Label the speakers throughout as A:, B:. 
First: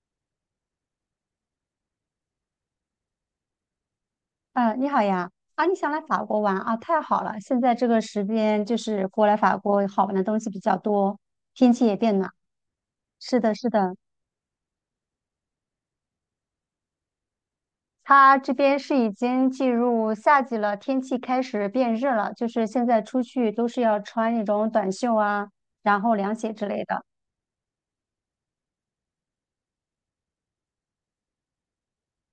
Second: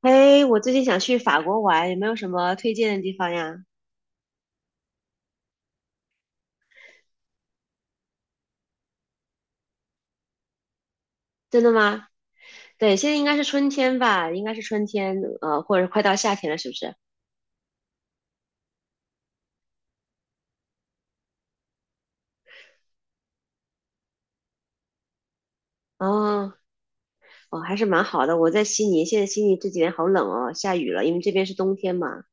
A: 哎，我最近想去法国玩，有没有什么推荐的地方呀？
B: 嗯，你好呀！啊，你想来法国玩啊？太好了，现在这个时间就是过来法国好玩的东西比较多，
A: 真的
B: 天气也
A: 吗？
B: 变暖。
A: 对，现在应该
B: 是
A: 是
B: 的，
A: 春
B: 是的，
A: 天吧，应该是春天，或者快到夏天了，是不是？
B: 它这边是已经进入夏季了，天气开始变热了，就是现在出去都是要穿那种短袖啊，然后凉
A: 哦，
B: 鞋之类的。
A: 哦，还是蛮好的。我在悉尼，现在悉尼这几天好冷哦，下雨了，因为这边是冬天嘛，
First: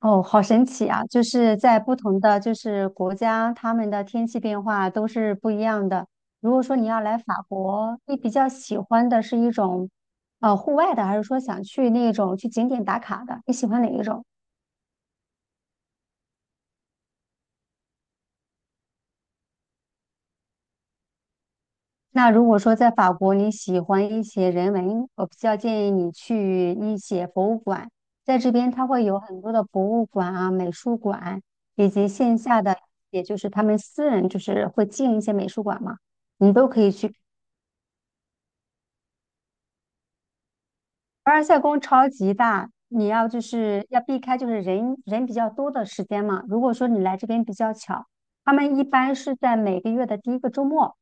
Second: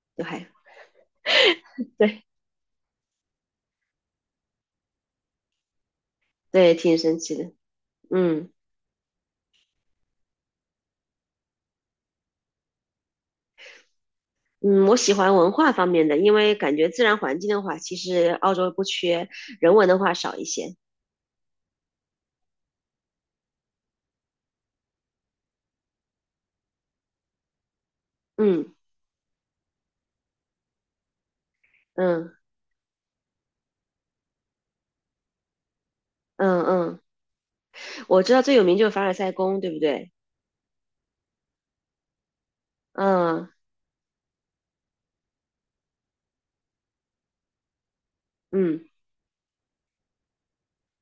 B: 哦，
A: 就
B: 好
A: 还
B: 神奇啊！就是在不同
A: 对
B: 的就是国家，他们的天气变化都是不一样的。如果
A: 对，
B: 说你
A: 挺
B: 要来
A: 神奇
B: 法
A: 的。
B: 国，你比较
A: 嗯
B: 喜欢的是一种户外的，还是说想去那种去景点打卡的？你喜欢哪一种？
A: 嗯，我喜欢文化方面的，因为感觉自然环境的话，其实澳洲不缺，人文的话少一些。
B: 那如果说在法国你喜欢一些人文，我比较建议你去一些博物馆，在这边
A: 嗯
B: 它会有很多的博物馆啊、美术馆，以及
A: 嗯
B: 线下的，也就是他们私人就是会进一些美术馆嘛。你
A: 嗯
B: 都可以
A: 嗯，
B: 去。
A: 我知道最有名就是凡尔赛宫，对不对？
B: 凡尔赛宫超级大，你要就
A: 嗯。
B: 是要避开就是人比较多的时间嘛。如果说你来这边比较巧，他们
A: 嗯，
B: 一般是在每个月的第一个周末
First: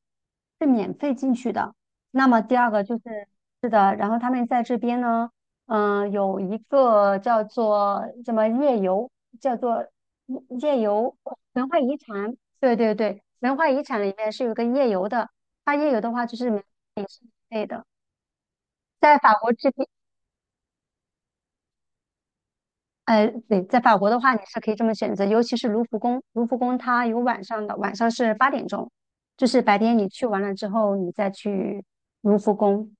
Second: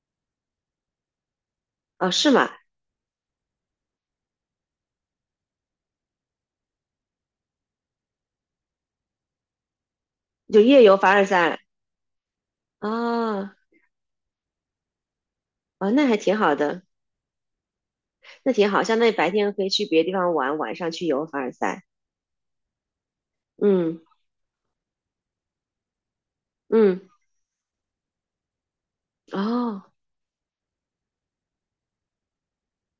B: 是免费进去的。
A: 哦，
B: 那
A: 是
B: 么
A: 吗？
B: 第二个就是是的，然后他们在这边呢，有一个叫做什么夜游，叫做
A: 就
B: 夜
A: 夜游凡
B: 游
A: 尔赛
B: 文化遗产，对对对，
A: 啊，
B: 文化遗产里面是有个夜游的，它
A: 哦，
B: 夜游
A: 那
B: 的
A: 还
B: 话
A: 挺
B: 就是
A: 好
B: 免
A: 的，
B: 费免费的。
A: 那挺好，相当于
B: 在
A: 白
B: 法
A: 天
B: 国
A: 可以
B: 这
A: 去
B: 边
A: 别的地方玩，晚上去游凡尔赛。
B: 对，在法
A: 嗯
B: 国的话，你是可以这么选择，尤其是卢浮宫，卢浮宫
A: 嗯，
B: 它有晚上的，晚上是8点钟，就是白
A: 哦，
B: 天你去完了之后，你再去卢浮宫。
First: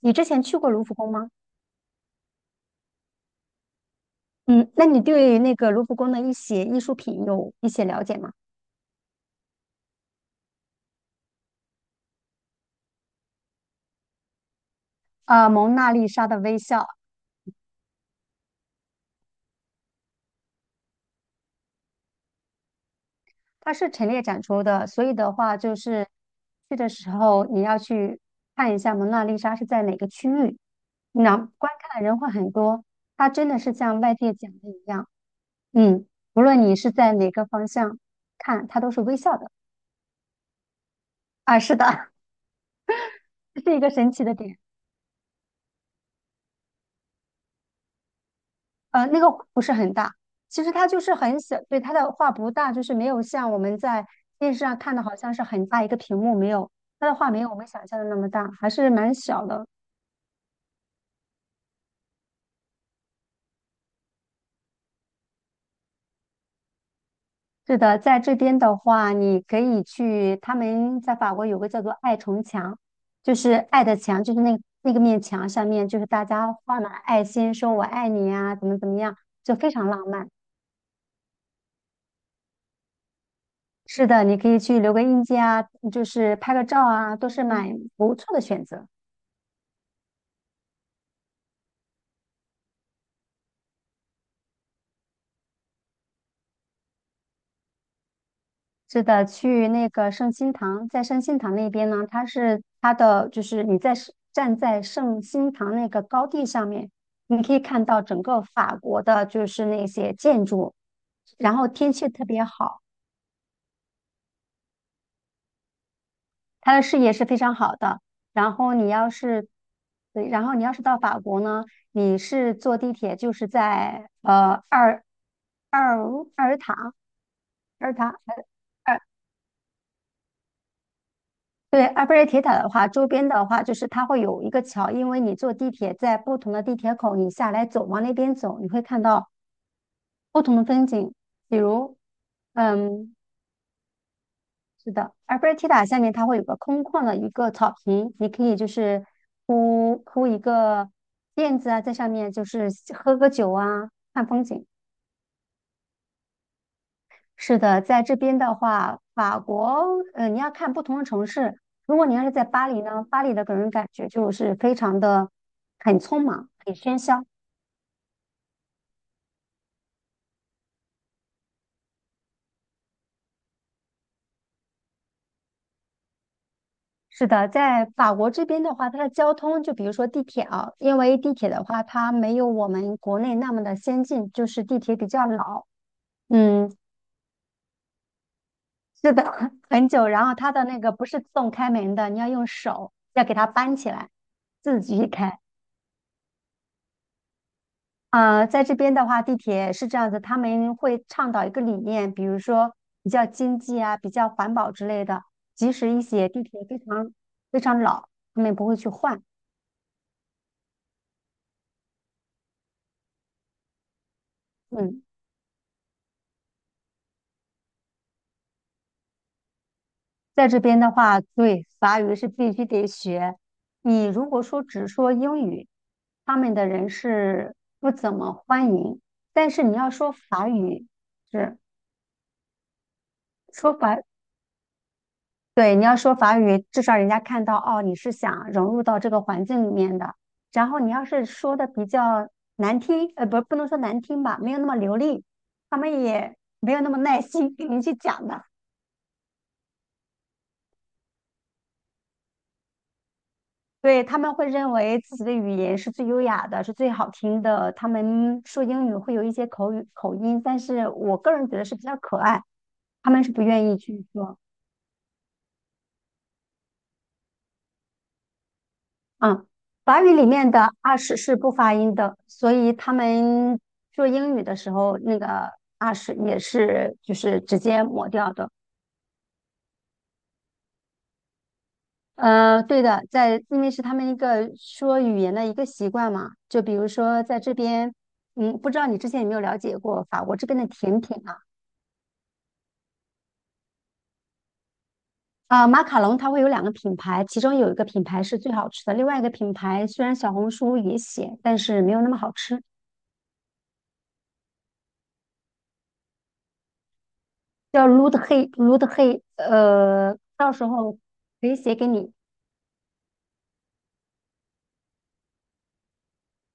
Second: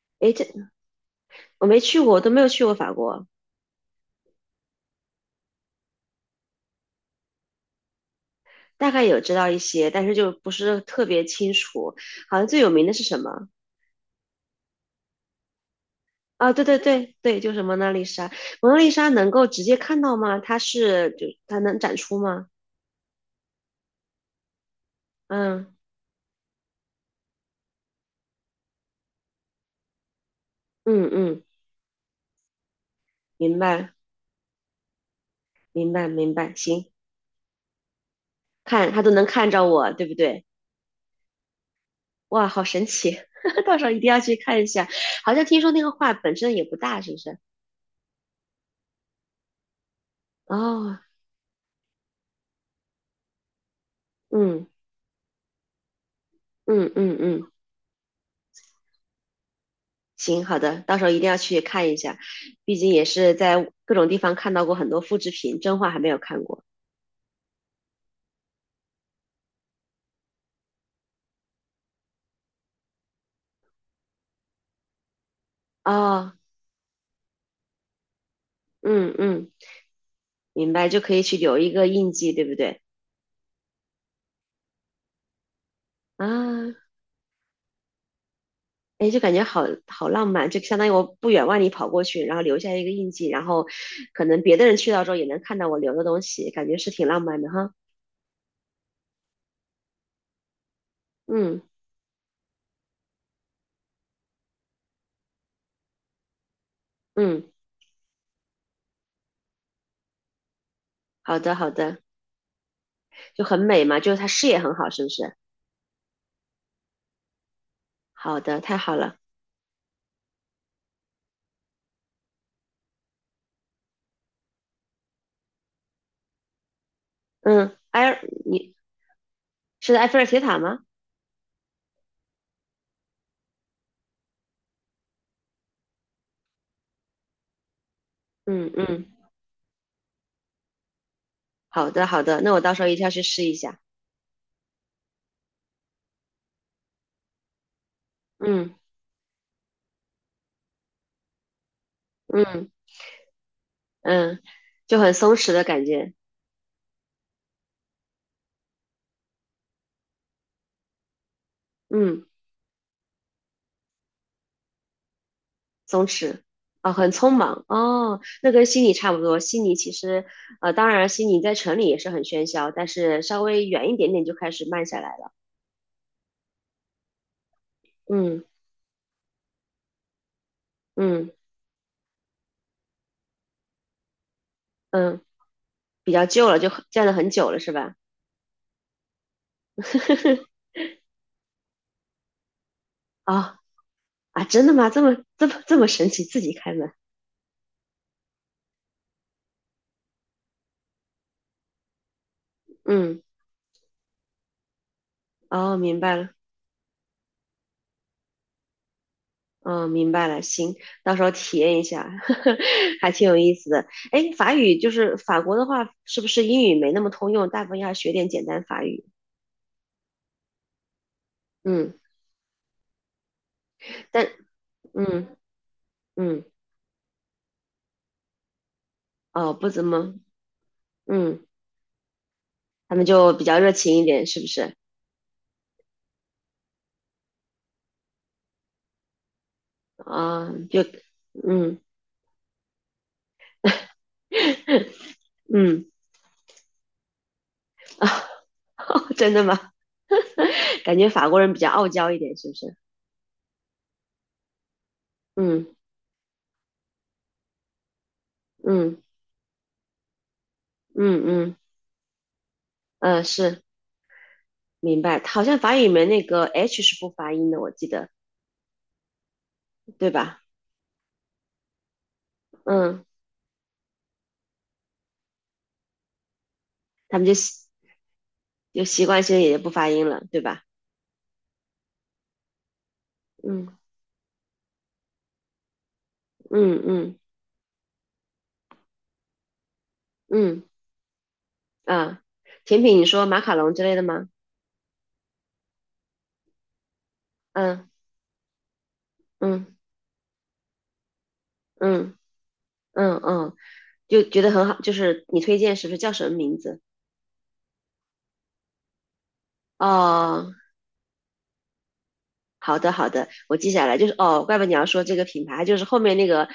B: 你之
A: 诶，
B: 前去过卢浮宫吗？
A: 我没去过，我都没有去过法国，
B: 嗯，那你对那个卢浮宫的一些艺术品有一些了解吗？
A: 大概有知道一些，但是就不是特别清楚。好像最有名的是什么？
B: 蒙娜丽莎的
A: 啊、
B: 微
A: 对对
B: 笑，
A: 对对，就是蒙娜丽莎。蒙娜丽莎能够直接看到吗？它是就它能展出吗？
B: 它是陈列展出的，所以的话
A: 嗯
B: 就是去的时候你要去看一下蒙娜丽莎是在哪个区域，
A: 嗯
B: 那
A: 嗯，
B: 观看的人会很多。它真
A: 明
B: 的是
A: 白
B: 像外界讲的一样。
A: 明
B: 嗯，
A: 白明
B: 无
A: 白，
B: 论你
A: 行，
B: 是在哪个方向看，它
A: 看
B: 都
A: 它
B: 是
A: 都
B: 微
A: 能
B: 笑
A: 看
B: 的
A: 着我，对不对？
B: 啊。是的，
A: 哇，好神奇！
B: 这 是
A: 到
B: 一
A: 时候
B: 个
A: 一定
B: 神
A: 要
B: 奇的
A: 去
B: 点。
A: 看一下。好像听说那个画本身也不大，是不是？
B: 那个不是很大，其实它
A: 哦，
B: 就是很小，对，它的画不大，就是没有像我们在电视
A: 嗯
B: 上看的，好像是很大一个屏幕，没有，
A: 嗯
B: 它的
A: 嗯
B: 画没有
A: 嗯，
B: 我们想象的那么大，还是蛮小的。
A: 行，好的，到时候一定要去看一下。毕竟也是在各种地方看到过很多复制品，真画还没有看过。
B: 是的，在这边的话，你可以去，他们在法国有个叫做爱城墙，就是爱的墙，就是那个面墙上面，就是大
A: 哦，
B: 家画满爱心，说我爱你啊，怎么怎么
A: 嗯
B: 样，
A: 嗯，
B: 就非常浪漫。
A: 明白，就可以去留一个印记，对不对？
B: 是的，你可以去留个印记啊，就
A: 啊，
B: 是拍个照啊，都是蛮不错的选择。
A: 哎，就感觉好好浪漫，就相当于我不远万里跑过去，然后留下一个印记，然后可能别的人去到之后也能看到我留的东西，感觉是挺浪漫的哈。
B: 是的，去那个圣心堂，在圣心堂
A: 嗯
B: 那边呢，它是它的就是你在是站在圣心堂那个高地上面，你
A: 嗯。
B: 可以看到整个法国的就是那些建筑，
A: 好的，
B: 然后
A: 好
B: 天
A: 的，
B: 气特别好，
A: 就很美嘛，就是它视野很好，是不是？
B: 它的视野是非常好的。
A: 好
B: 然
A: 的，
B: 后
A: 太
B: 你
A: 好
B: 要
A: 了。
B: 是，对，然后你要是到法国呢，你是坐地铁就是在呃二。二尔塔
A: 嗯，
B: 而
A: 埃
B: 它，
A: 尔，你
B: 而
A: 是埃菲尔铁塔吗？
B: 对，埃菲尔铁塔的话，周边的话就是它会有一个桥，因为你坐地铁在不同的地铁口，你下来走，往那边走，你
A: 嗯
B: 会看
A: 嗯，
B: 到不同的风景，比
A: 好
B: 如，
A: 的，好的，那我到时候一定要
B: 嗯，
A: 去试一下。
B: 是的，埃菲尔铁塔下面它会有个空旷的一个草坪，你可以就
A: 嗯
B: 是铺一个垫子啊，在上面就是
A: 嗯
B: 喝个酒啊，看
A: 嗯，
B: 风景。
A: 就很松弛的感觉。
B: 是的，在这边的话，法国，你要看不同的城市。如果你要
A: 嗯，
B: 是在巴黎呢，巴黎的给人感觉就是非常的很
A: 松
B: 匆
A: 弛
B: 忙、很
A: 哦，
B: 喧
A: 很
B: 嚣。
A: 匆忙哦，那跟悉尼差不多。悉尼其实，当然悉尼在城里也是很喧嚣，但是稍微远一点点就开始慢下来了。
B: 是的，在法国
A: 嗯
B: 这边的话，它的交通，就比如说地铁啊，因为
A: 嗯
B: 地铁的话，它没有我们国内那么的先进，就是地铁比
A: 嗯，
B: 较老，
A: 比较旧了，就
B: 嗯，
A: 很站了很久了，是吧？
B: 是的，很久。然后它 的那个不是自动开门的，你要用手要给它
A: 啊、
B: 搬起来，
A: 啊，真的
B: 自
A: 吗？这
B: 己
A: 么
B: 开。
A: 这么这么神奇，自己开门？
B: 在这边的话，地铁是这样子，他们会倡导一个理念，比如说比
A: 嗯，
B: 较经济啊、比较环保之类的。即
A: 哦，
B: 使
A: 明
B: 一
A: 白
B: 些
A: 了，
B: 地铁非常非常老，他们也不会去换。
A: 哦，明白了，行，到时候体验一下，还挺有意思的。哎，法语就
B: 嗯，
A: 是法国的话，是不是英语没那么通用？大部分要学点简单法语。
B: 在这边的话，对，
A: 嗯，
B: 法语是必须得学。你
A: 但
B: 如果说只说
A: 嗯
B: 英语，他
A: 嗯，
B: 们的人是不怎么欢迎。但
A: 哦，
B: 是
A: 不
B: 你
A: 怎
B: 要说
A: 么，
B: 法语，
A: 嗯，
B: 是
A: 他们就比较热
B: 说
A: 情
B: 法
A: 一点，是不是？
B: 对，你要说法语，至少人家看到哦，你是想融入到这个环境里面的。
A: 啊、
B: 然后
A: 就
B: 你要是说的
A: 嗯
B: 比较难听，不，不能说难听吧，没有那么流利，他
A: 嗯，
B: 们也没有那么耐心给你去讲的。
A: 真的吗？感觉法国人比较傲娇一点，是不是？
B: 对，他们会认为自己的语
A: 嗯
B: 言是最优雅的，是最好听的。他们说英语
A: 嗯
B: 会有一些口语口音，但是我
A: 嗯
B: 个人
A: 嗯，
B: 觉得是比较可爱，他
A: 嗯，
B: 们
A: 呃
B: 是不
A: 是。
B: 愿意去说。
A: 明白，好像法语里面那个 H 是不发音的，我记得，
B: 嗯，法
A: 对
B: 语里
A: 吧？
B: 面的 a s 是不发音的，所以他
A: 嗯，
B: 们说英语的时候，那个 a s 也是就
A: 他们就
B: 是直
A: 习
B: 接抹掉的。
A: 就习惯性也就不发音了，对吧？
B: 对的，因为
A: 嗯
B: 是他们一个说语言的一个习惯嘛，就比
A: 嗯
B: 如
A: 嗯
B: 说在这边，嗯，不知道你之前有没有了解过法国这边
A: 嗯
B: 的甜品啊？
A: 啊，甜品你说马卡龙之类的吗？
B: 啊，马卡龙它会有两个品牌，其中有一个
A: 嗯
B: 品牌是最好吃的，另外一个品
A: 嗯
B: 牌虽然小红书也写，但是没有那
A: 嗯
B: 么好吃。
A: 嗯嗯，就觉得很好，就是你推荐是不是叫什么名字？
B: 叫 Root He Root He，到
A: 哦，
B: 时候可以写给你。
A: 好的好的，我记下来，就是哦，怪不得你要说这个品牌，就是后面那个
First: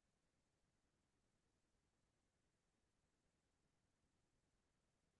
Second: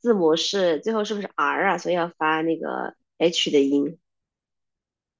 A: 字母是最后是不是 R 啊？所以要发那个 H 的音。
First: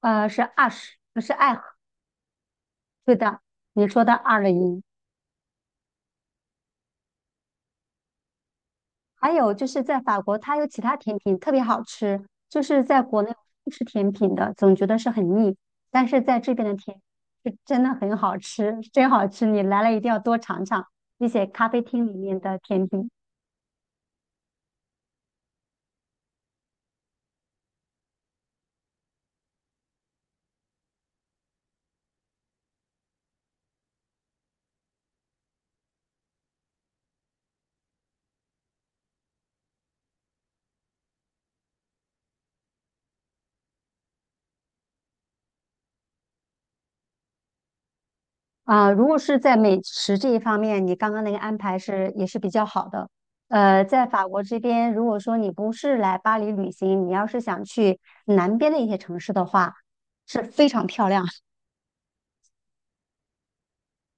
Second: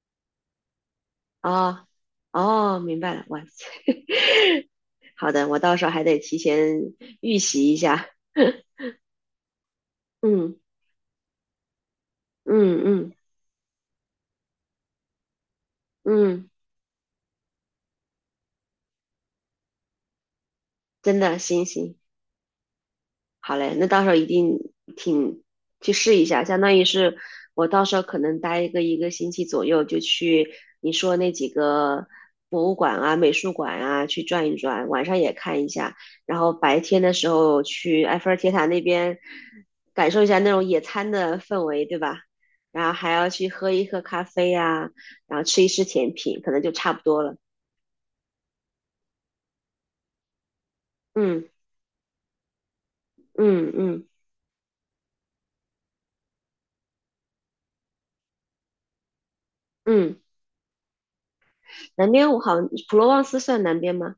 B: 是 ash，不是 a，
A: 哦哦，明白
B: 对
A: 了，哇
B: 的，
A: 塞！
B: 你说的 r 的音。
A: 好的，我到时候还得提前预习一下。
B: 还有就是在法国，
A: 嗯
B: 它有其他甜品特别好吃，就
A: 嗯
B: 是在
A: 嗯
B: 国内不吃甜品的，总觉得是很腻，但是在
A: 嗯，
B: 这边的甜是真的很好吃，真好吃，你来了一定要多尝尝
A: 真
B: 那
A: 的，
B: 些
A: 行
B: 咖啡
A: 行。
B: 厅里面的甜品。
A: 好嘞，那到时候一定挺去试一下，相当于是我到时候可能待一个星期左右，就去你说那几个博物馆啊、美术馆啊去转一转，晚上也看一下，然后白天的时候去埃菲尔铁塔那边感受一下那种野餐的氛围，对吧？然后还要去喝一喝咖啡啊，然后吃一吃甜品，可能就差不多了。
B: 啊，如果是在美食这一方面，你刚刚那个
A: 嗯
B: 安排是也是比较好的。
A: 嗯嗯
B: 在法国这边，如果说你不是来巴黎旅行，你要是想去南边的一些城市的话，
A: 嗯，
B: 是非常漂亮。
A: 南边我好像普罗旺斯算南边吗？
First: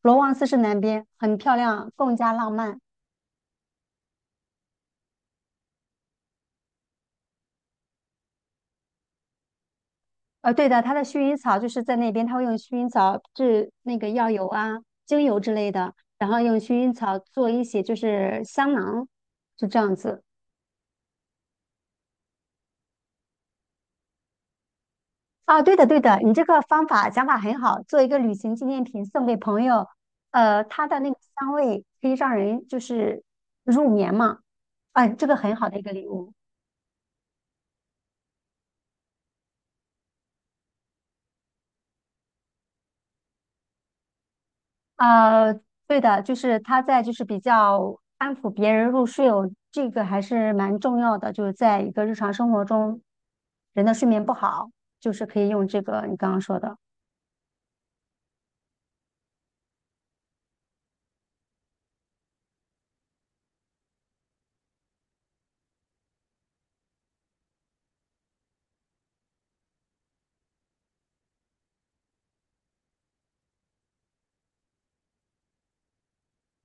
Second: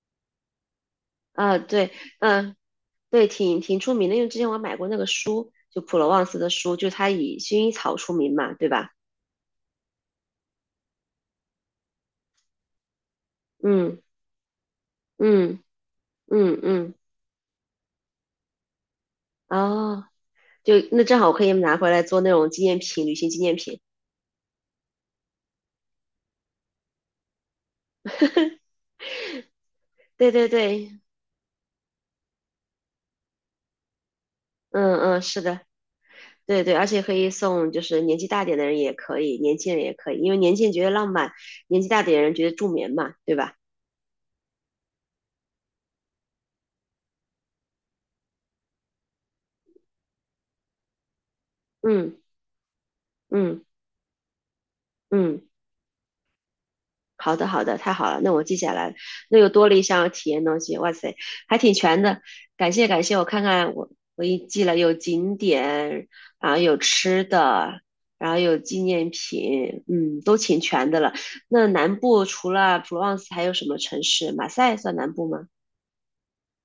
B: 罗旺斯是南边，很漂
A: 啊，对，
B: 亮，更加浪
A: 嗯、
B: 漫。
A: 对，挺出名的，因为之前我买过那个书，就普罗旺斯的书，就它以薰衣草出名嘛，对吧？
B: 对的，它的薰衣草就是在那边，它会用薰衣草制
A: 嗯
B: 那个药油啊、精油之
A: 嗯
B: 类的，然后用
A: 嗯
B: 薰衣
A: 嗯，
B: 草做一些就是香囊，就这样
A: 哦，
B: 子。
A: 就那正好可以拿回来做那种纪念品，旅行纪念品。
B: 啊，对的，对的，你这个方法想法很好，做一个旅行纪念品送给朋友，
A: 对对
B: 它
A: 对，
B: 的那个香味可以让人就是入眠嘛，
A: 嗯
B: 哎，
A: 嗯，
B: 这个
A: 是
B: 很
A: 的，
B: 好的一个礼物。
A: 对对，而且可以送，就是年纪大点的人也可以，年轻人也可以，因为年轻人觉得浪漫，年纪大点的人觉得助眠嘛，对吧？
B: 呃，对的，就是它在就是比较安抚别人入睡哦，这个还是蛮重要的，就是在一个日
A: 嗯
B: 常生活中，
A: 嗯
B: 人的睡眠不好，就是可
A: 嗯。
B: 以用这个你刚刚说的。
A: 好的，好的，太好了，那我记下来了。那又多了一项体验东西，哇塞，还挺全的。感谢感谢，我看看我一记了，有景点，然后有吃的，然后有纪念品，嗯，都挺全的了。那南部除了普罗旺斯还有什么城市？马赛算南部吗？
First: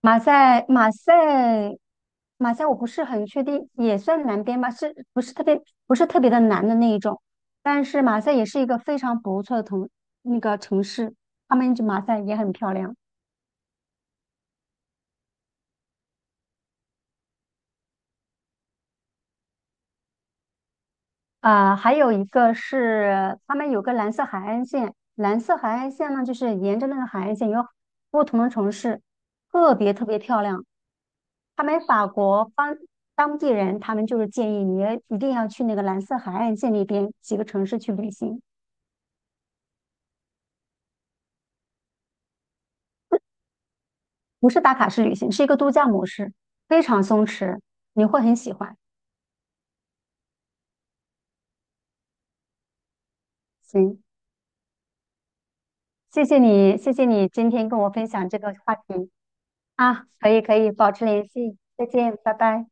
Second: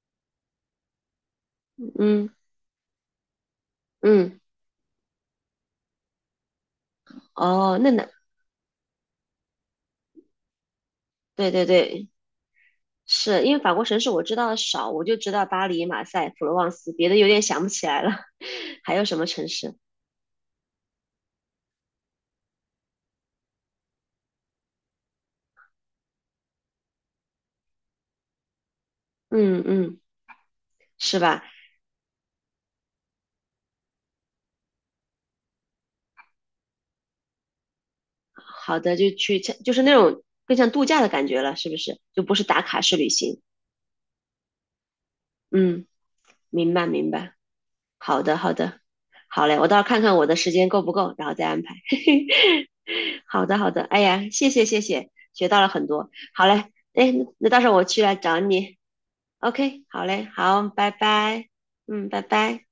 B: 马赛，马赛，
A: 嗯
B: 马赛，我不是很确定，也算
A: 嗯，
B: 南边吧，是不是特别不是特别的南的那一种？
A: 哦，
B: 但
A: 那
B: 是
A: 南，
B: 马赛也是一个非常不错的城，那个城市，
A: 对
B: 他
A: 对
B: 们就马
A: 对，
B: 赛也很漂亮。
A: 是因为法国城市我知道的少，我就知道巴黎、马赛、普罗旺斯，别的有点想不起来了。还有什么城市？
B: 啊、还有一个是他们有个蓝色海岸线，蓝色海岸线呢，就是沿着那个海岸线有不同的城市，
A: 嗯
B: 特别
A: 嗯。
B: 特别漂亮。
A: 是吧？
B: 他们法国方当地人，他们就是建议你一定要去那个蓝色海岸线那边几个城市去旅行。
A: 好的，就去，就是那种更像度假的感觉了，是不是？就不是打卡式旅行。
B: 不是打卡式旅行，是一个度
A: 嗯，
B: 假模式，
A: 明
B: 非
A: 白
B: 常
A: 明
B: 松
A: 白。
B: 弛，你会
A: 好
B: 很
A: 的
B: 喜
A: 好
B: 欢。
A: 的，好嘞，我到时候看看我的时间够不够，然后再安排。好的好的，
B: 行，
A: 哎呀，谢谢谢谢，学到了很多。
B: 谢谢
A: 好嘞，
B: 你，谢谢
A: 哎，
B: 你
A: 那
B: 今
A: 到时
B: 天
A: 候
B: 跟
A: 我
B: 我
A: 去
B: 分
A: 来
B: 享这
A: 找
B: 个话
A: 你。
B: 题。
A: OK，好
B: 啊，
A: 嘞，
B: 可以可
A: 好，
B: 以，
A: 拜
B: 保持联
A: 拜。
B: 系，再
A: 嗯，
B: 见，
A: 拜
B: 拜
A: 拜。
B: 拜。